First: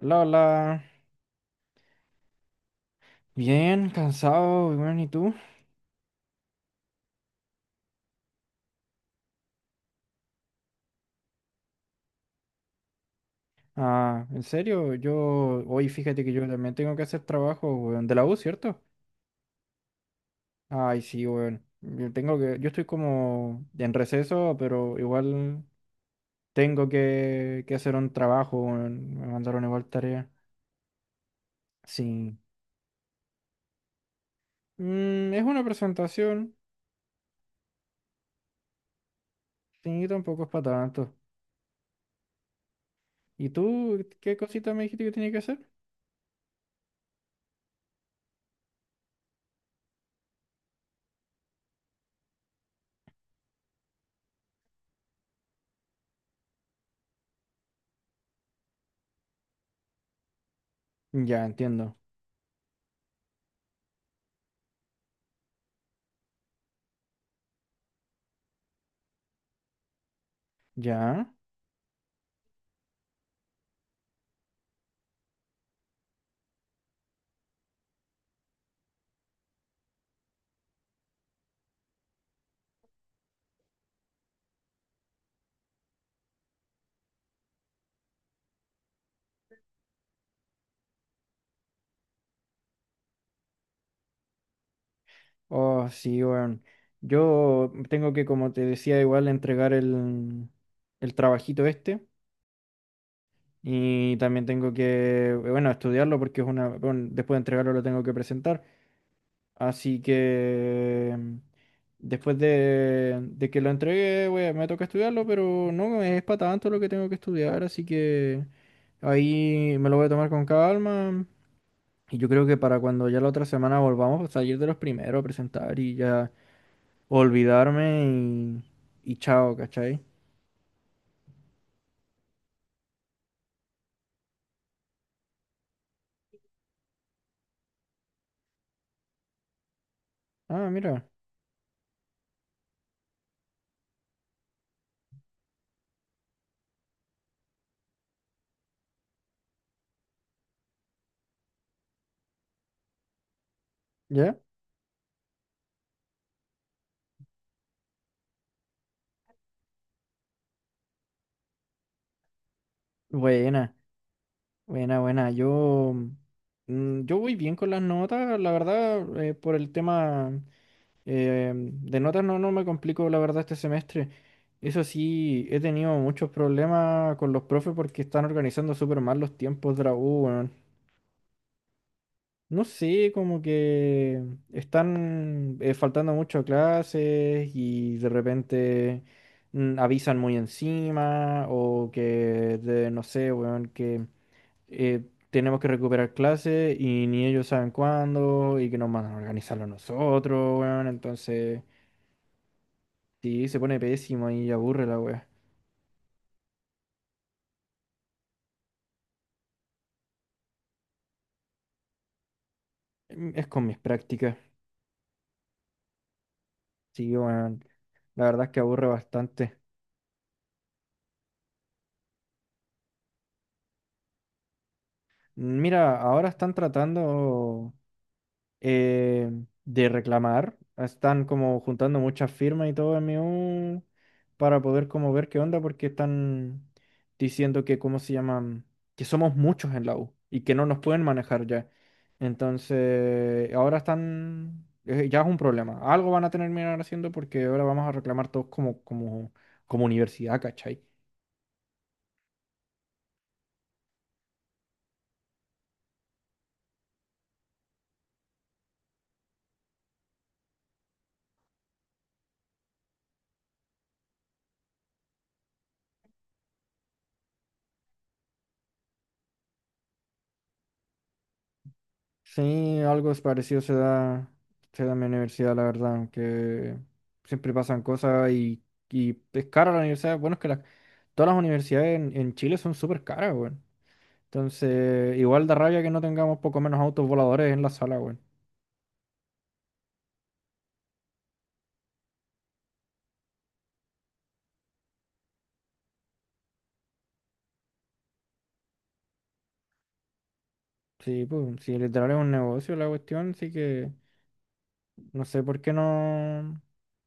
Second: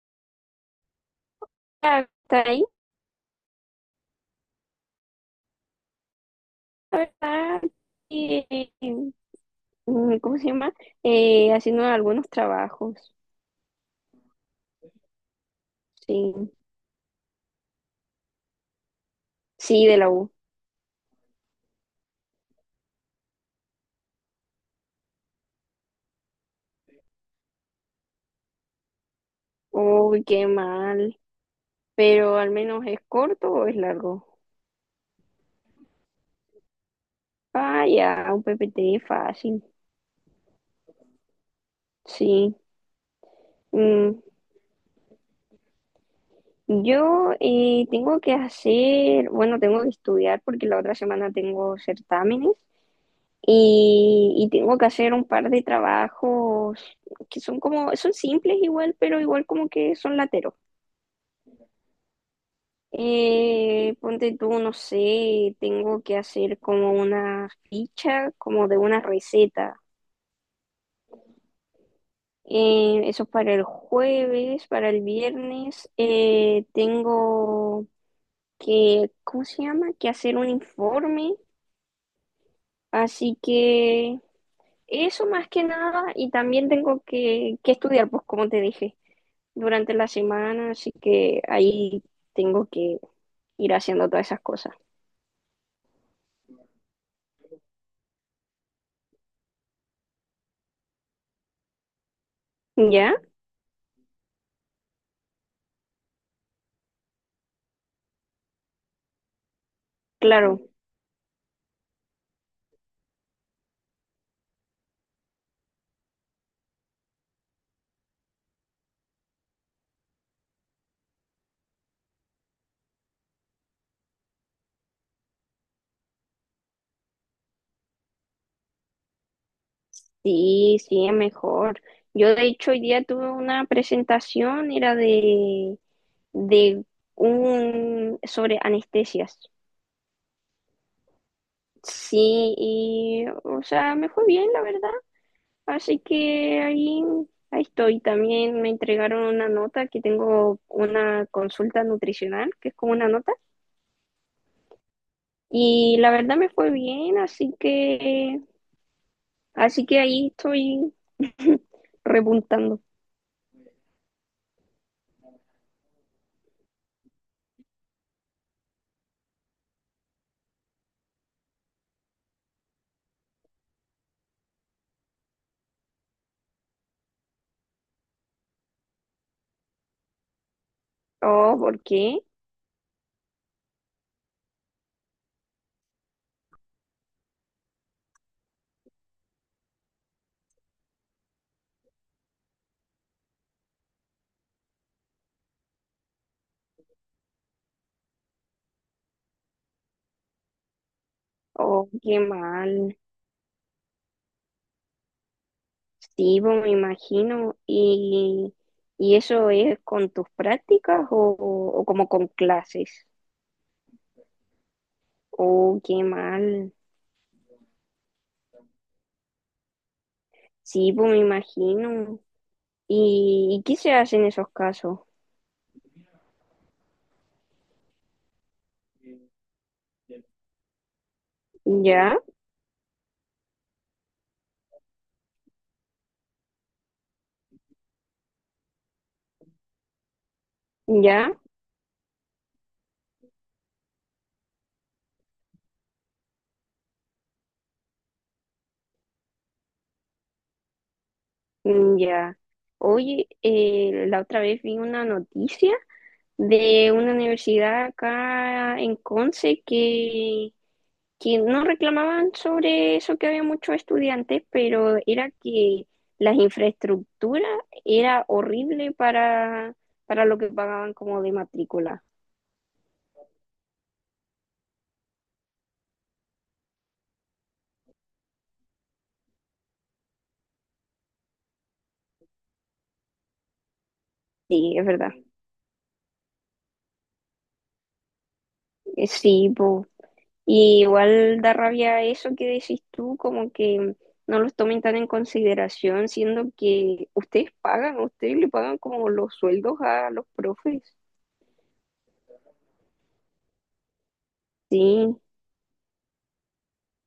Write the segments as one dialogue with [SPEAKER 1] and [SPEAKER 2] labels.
[SPEAKER 1] Hola, hola.
[SPEAKER 2] Está ahí,
[SPEAKER 1] Bien, cansado, weón, ¿y tú?
[SPEAKER 2] la verdad, y, ¿cómo se llama? Haciendo algunos trabajos,
[SPEAKER 1] Ah, en serio, yo hoy fíjate que yo
[SPEAKER 2] sí,
[SPEAKER 1] también tengo que hacer trabajo, weón, de la U, ¿cierto?
[SPEAKER 2] sí, de la U.
[SPEAKER 1] Ay, sí, weón. Yo tengo que, yo estoy como en receso, pero igual tengo que hacer un trabajo, weón. Me mandaron igual
[SPEAKER 2] Uy,
[SPEAKER 1] tarea.
[SPEAKER 2] qué mal,
[SPEAKER 1] Sí.
[SPEAKER 2] pero al menos es corto o es largo.
[SPEAKER 1] Es una presentación,
[SPEAKER 2] Ah, ya, un PPT fácil,
[SPEAKER 1] sí, tampoco es para tanto.
[SPEAKER 2] sí.
[SPEAKER 1] ¿Y tú
[SPEAKER 2] Mm,
[SPEAKER 1] qué cosita me dijiste que tenía que hacer?
[SPEAKER 2] yo tengo que hacer, bueno, tengo que estudiar porque la otra semana tengo certámenes. Y tengo que hacer un par de trabajos que son como, son simples igual, pero igual como que son lateros.
[SPEAKER 1] Ya, entiendo.
[SPEAKER 2] Ponte tú, no sé, tengo que hacer como una ficha, como de una receta.
[SPEAKER 1] ¿Ya?
[SPEAKER 2] Eso es para el jueves, para el viernes. Tengo que, ¿cómo se llama? Que hacer un informe. Así que eso más que nada, y también tengo que estudiar, pues como te dije, durante la semana, así que ahí tengo que ir haciendo todas esas cosas.
[SPEAKER 1] Oh, sí, weón. Yo tengo que, como te decía, igual entregar el trabajito este.
[SPEAKER 2] ¿Ya?
[SPEAKER 1] Y también tengo que, bueno, estudiarlo porque es una, bueno, después de entregarlo lo tengo que presentar. Así
[SPEAKER 2] Claro,
[SPEAKER 1] que después de que lo entregué, me toca estudiarlo, pero no es para tanto lo que tengo que estudiar. Así que ahí me lo voy a tomar con calma. Y yo creo que para cuando ya la otra semana volvamos a salir de los primeros a presentar y ya, olvidarme y chao, ¿cachai?
[SPEAKER 2] sí, sí, es mejor. Yo de hecho hoy día tuve una presentación, era de sobre anestesias.
[SPEAKER 1] Ah, mira,
[SPEAKER 2] Sí, y, o sea, me fue bien, la verdad. Así que ahí estoy. También me entregaron una nota que tengo una consulta nutricional, que es como una nota.
[SPEAKER 1] ¿ya?
[SPEAKER 2] Y la verdad me fue bien, así que ahí estoy repuntando.
[SPEAKER 1] Buena, buena, buena. Yo, yo voy bien con las notas, la verdad, por el tema de notas no, no me complico, la verdad, este semestre. Eso sí, he tenido muchos problemas con los profes porque están organizando súper mal los tiempos de la U, weón.
[SPEAKER 2] Oh, ¿por qué?
[SPEAKER 1] No sé, como que están faltando mucho a clases y de repente avisan muy encima o que, no sé, weón, que eh, tenemos que recuperar clases y ni ellos saben cuándo y que nos mandan a organizarlo nosotros, weón. Entonces,
[SPEAKER 2] Oh, qué mal.
[SPEAKER 1] sí, se pone pésimo y aburre la weá.
[SPEAKER 2] Sí, pues, me imagino. ¿Y eso es con tus prácticas o como con clases?
[SPEAKER 1] Es con mis prácticas,
[SPEAKER 2] Oh, qué mal.
[SPEAKER 1] sí, weón. La verdad es que aburre bastante.
[SPEAKER 2] Sí, pues me imagino. ¿Y qué se hace en esos casos?
[SPEAKER 1] Mira, ahora están tratando... eh, de reclamar. Están como juntando
[SPEAKER 2] Ya,
[SPEAKER 1] muchas firmas y todo MU para poder como ver qué onda porque están diciendo que, ¿cómo se llaman? Que somos muchos en la U y que no nos pueden
[SPEAKER 2] ya,
[SPEAKER 1] manejar ya. Entonces, ahora están, ya es un problema. Algo van a tener que mirar haciendo porque ahora vamos a reclamar todos como, como, como universidad, ¿cachai?
[SPEAKER 2] ya. Oye, la otra vez vi una noticia de una universidad acá en Conce que no reclamaban sobre eso que había muchos estudiantes, pero era que las infraestructuras era horrible para lo que pagaban como de matrícula.
[SPEAKER 1] Sí, algo es parecido se da en mi universidad, la verdad, aunque siempre pasan cosas y es cara la universidad. Bueno, es que todas las universidades en Chile son súper caras, weón.
[SPEAKER 2] Sí, es verdad.
[SPEAKER 1] Entonces, igual da rabia que no tengamos poco menos autos voladores en la sala, weón.
[SPEAKER 2] Sí, pues, y igual da rabia eso que decís tú, como que no los tomen tan en consideración, siendo que ustedes pagan, ustedes le pagan como los sueldos a los profes.
[SPEAKER 1] Sí, pues, si literal es un negocio la cuestión, sí que
[SPEAKER 2] Sí,
[SPEAKER 1] no sé por qué no,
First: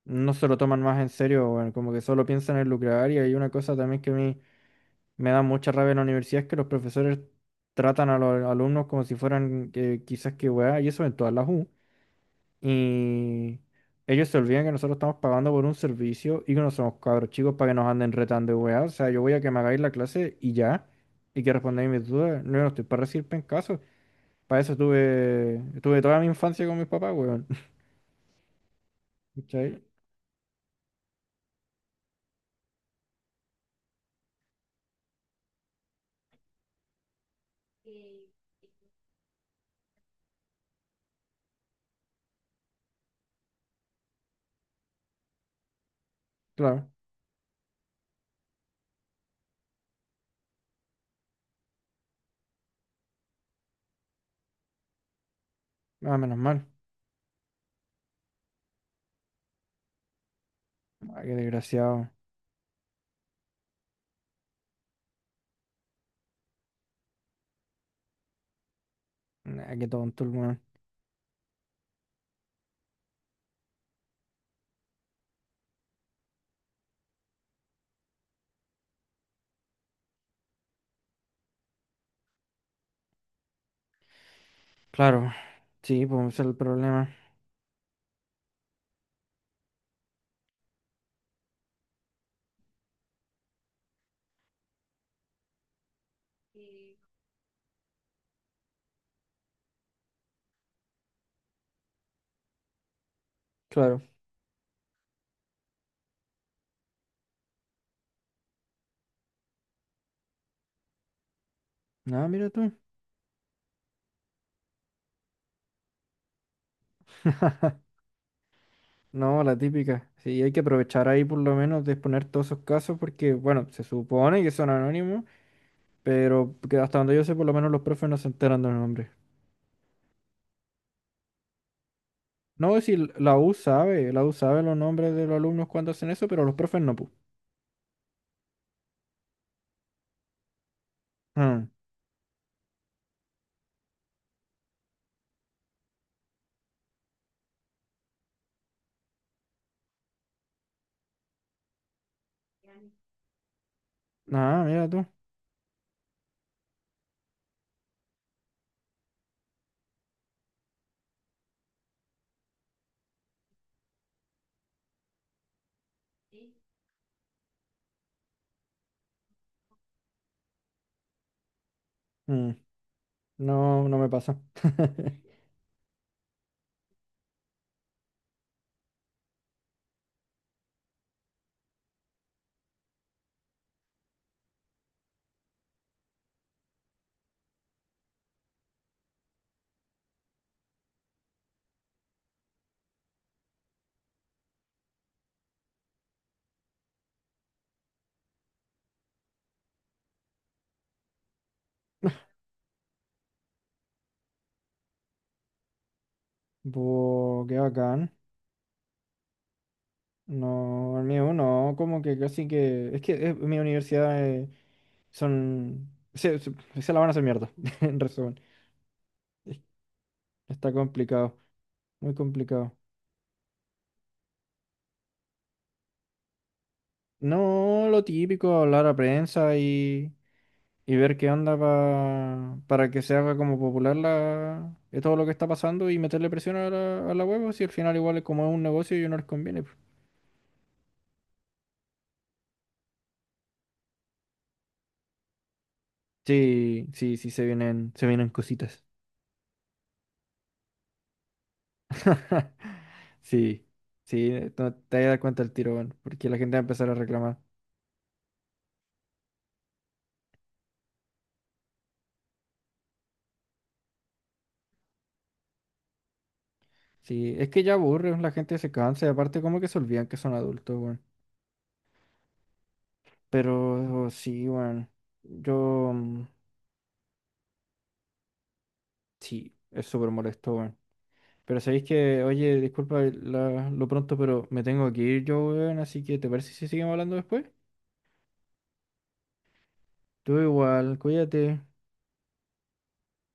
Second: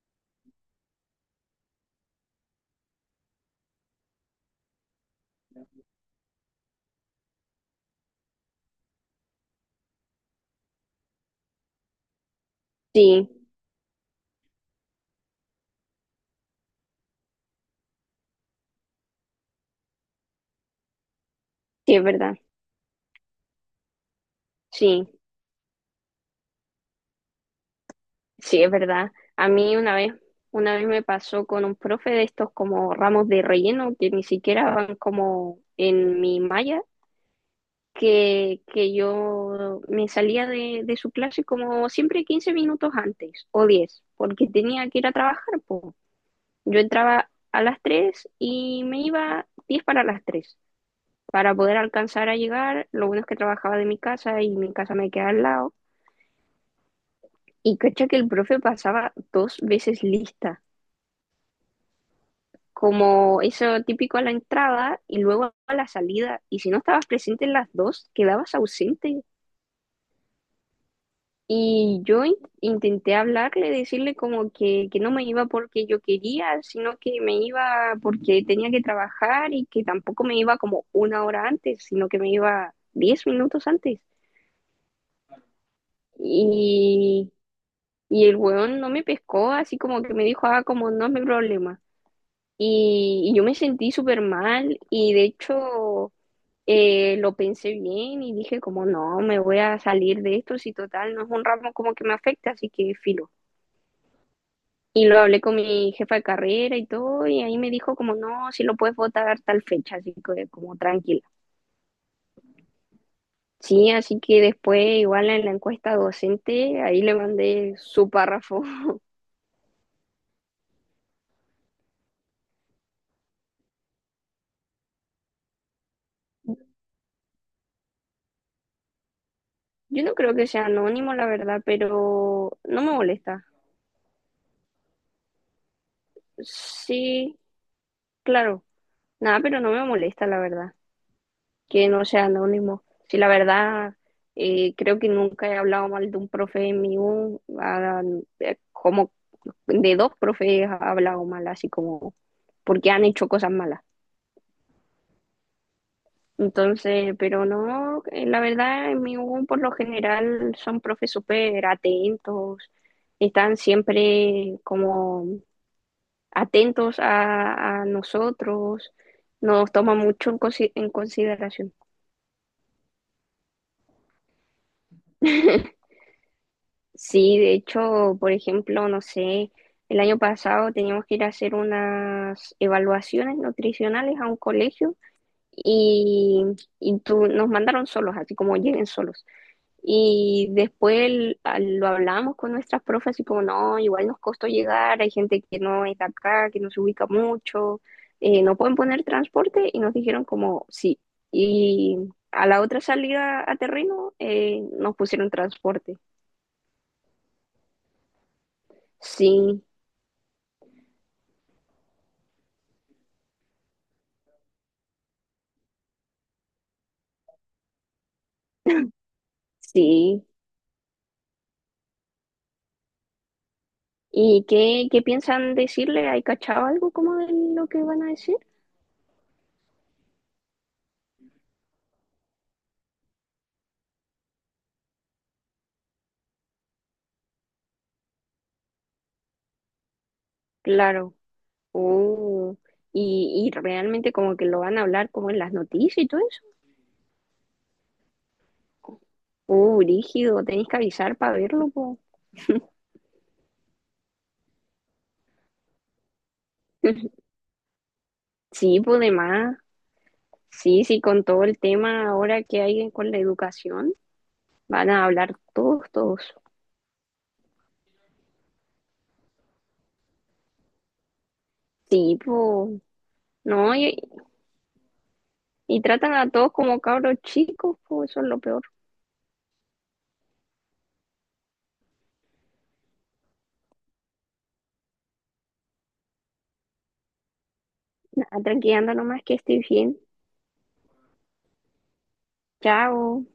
[SPEAKER 1] no se lo toman más en serio, weón. Como que solo piensan en lucrar y hay una cosa también que a mí me da mucha rabia en la universidad es que los profesores tratan a los alumnos como si fueran quizás que weá, y eso en todas las U.
[SPEAKER 2] sí,
[SPEAKER 1] Y ellos se olvidan que nosotros estamos pagando por un servicio y que no somos cabros chicos para que nos anden retando de weá. O sea, yo voy a que me hagáis la clase y ya, y que respondáis
[SPEAKER 2] sí es
[SPEAKER 1] mis
[SPEAKER 2] verdad,
[SPEAKER 1] dudas. No, yo no estoy para recibir pencaso. Para eso
[SPEAKER 2] sí,
[SPEAKER 1] estuve toda mi infancia con mis papás, weón.
[SPEAKER 2] sí es verdad. A mí
[SPEAKER 1] ¿Cachai?
[SPEAKER 2] una vez me pasó con un profe de estos como ramos de relleno que ni siquiera van como en mi malla que yo me salía de su clase como siempre 15 minutos antes o 10 porque tenía que ir a trabajar. Po. Yo
[SPEAKER 1] Claro,
[SPEAKER 2] entraba a las 3 y me iba 10 para las 3 para poder alcanzar a llegar. Lo bueno es que trabajaba de mi casa y mi casa me queda al lado.
[SPEAKER 1] ah, menos mal.
[SPEAKER 2] Y cacha que el profe pasaba dos veces lista,
[SPEAKER 1] Ah, qué desgraciado.
[SPEAKER 2] como eso típico a la entrada y luego a la salida. Y si no estabas presente en las dos, quedabas ausente.
[SPEAKER 1] Ah, qué tonto el weón.
[SPEAKER 2] Y yo intenté hablarle, decirle como que no me iba porque yo quería, sino que me iba porque tenía que trabajar y que tampoco me iba como una hora antes, sino que me iba 10 minutos antes.
[SPEAKER 1] Claro, sí, pues ese es el problema.
[SPEAKER 2] Y, y el weón no me pescó, así como que me dijo, ah, como no es mi problema. Y yo me sentí súper mal y de hecho lo pensé bien y dije como no, me voy a salir de esto, si total no es un ramo como que me afecta, así que filo.
[SPEAKER 1] Claro.
[SPEAKER 2] Y lo hablé con mi jefa de carrera y todo, y ahí me dijo como, no, si lo puedes votar tal fecha, así que como tranquila.
[SPEAKER 1] Nada, mira tú.
[SPEAKER 2] Sí, así que después igual en la encuesta docente, ahí le mandé su párrafo.
[SPEAKER 1] No, la típica. Sí, hay que aprovechar ahí por lo menos de exponer todos esos casos porque, bueno, se supone que son anónimos, pero que hasta donde yo sé, por lo menos los profes no se enteran de los nombres.
[SPEAKER 2] Yo no creo que sea anónimo, la verdad, pero
[SPEAKER 1] No,
[SPEAKER 2] no me
[SPEAKER 1] si la
[SPEAKER 2] molesta.
[SPEAKER 1] U sabe, la U sabe los nombres de los alumnos cuando hacen eso, pero los profes no, pu.
[SPEAKER 2] Sí, claro, nada, pero no me molesta, la verdad,
[SPEAKER 1] Mm.
[SPEAKER 2] que no sea anónimo. Sí, la verdad, creo que nunca he hablado mal de un profe mío, ah, como de dos profes he hablado mal, así como porque han hecho cosas malas.
[SPEAKER 1] Ah, mira tú.
[SPEAKER 2] Entonces, pero no, la verdad, en mi U por lo general son profes súper atentos, están siempre como atentos a nosotros, nos toman mucho en consideración.
[SPEAKER 1] Mm. No, no me pasa.
[SPEAKER 2] Sí, de hecho, por ejemplo, no sé, el año pasado teníamos que ir a hacer unas evaluaciones nutricionales a un colegio y, y tú, nos mandaron solos, así como lleguen solos. Y después lo hablamos con nuestras profes, y como, no, igual nos costó llegar, hay gente que no es de acá, que no se ubica mucho, no pueden poner transporte y nos dijeron como, sí. Y a la otra salida a terreno nos pusieron transporte.
[SPEAKER 1] Bo, qué bacán.
[SPEAKER 2] Sí,
[SPEAKER 1] No, el mío no, como que casi que. Es que mi universidad son. Se la van a hacer mierda, en resumen.
[SPEAKER 2] sí.
[SPEAKER 1] Está complicado, muy complicado.
[SPEAKER 2] ¿Y qué piensan decirle? ¿Hay cachado algo como de lo que
[SPEAKER 1] No, lo
[SPEAKER 2] van a decir?
[SPEAKER 1] típico, hablar a prensa y ver qué onda para que se haga como popular la, todo lo que está pasando y meterle presión a la web, si al final igual es como es un negocio y no les conviene, pues.
[SPEAKER 2] Claro. Oh. Y realmente como que lo van a hablar como en las noticias y todo eso.
[SPEAKER 1] Sí, sí, sí, se vienen cositas.
[SPEAKER 2] Brígido, tenéis que avisar para verlo, po.
[SPEAKER 1] Sí, sí, no te vas a dar cuenta el tiro, bueno, porque la gente va a empezar a reclamar.
[SPEAKER 2] Sí, pues de más. Sí, sí, con todo el tema ahora que hay con la educación, van a hablar todos, todos.
[SPEAKER 1] Sí, es que ya aburre, la gente se cansa y aparte como que se olvidan que son adultos, bueno.
[SPEAKER 2] Sí, pues, no, y,
[SPEAKER 1] Pero oh, sí, weón.
[SPEAKER 2] y
[SPEAKER 1] Yo
[SPEAKER 2] tratan a todos como cabros chicos, pues eso es lo peor.
[SPEAKER 1] sí, es súper molesto, weón. Pero sabéis que, oye, disculpa lo pronto, pero me tengo que ir yo, weón. Así que, ¿te parece si seguimos hablando después?
[SPEAKER 2] Nada, tranqui, anda nomás que estoy bien.
[SPEAKER 1] Tú igual, cuídate.
[SPEAKER 2] Chao.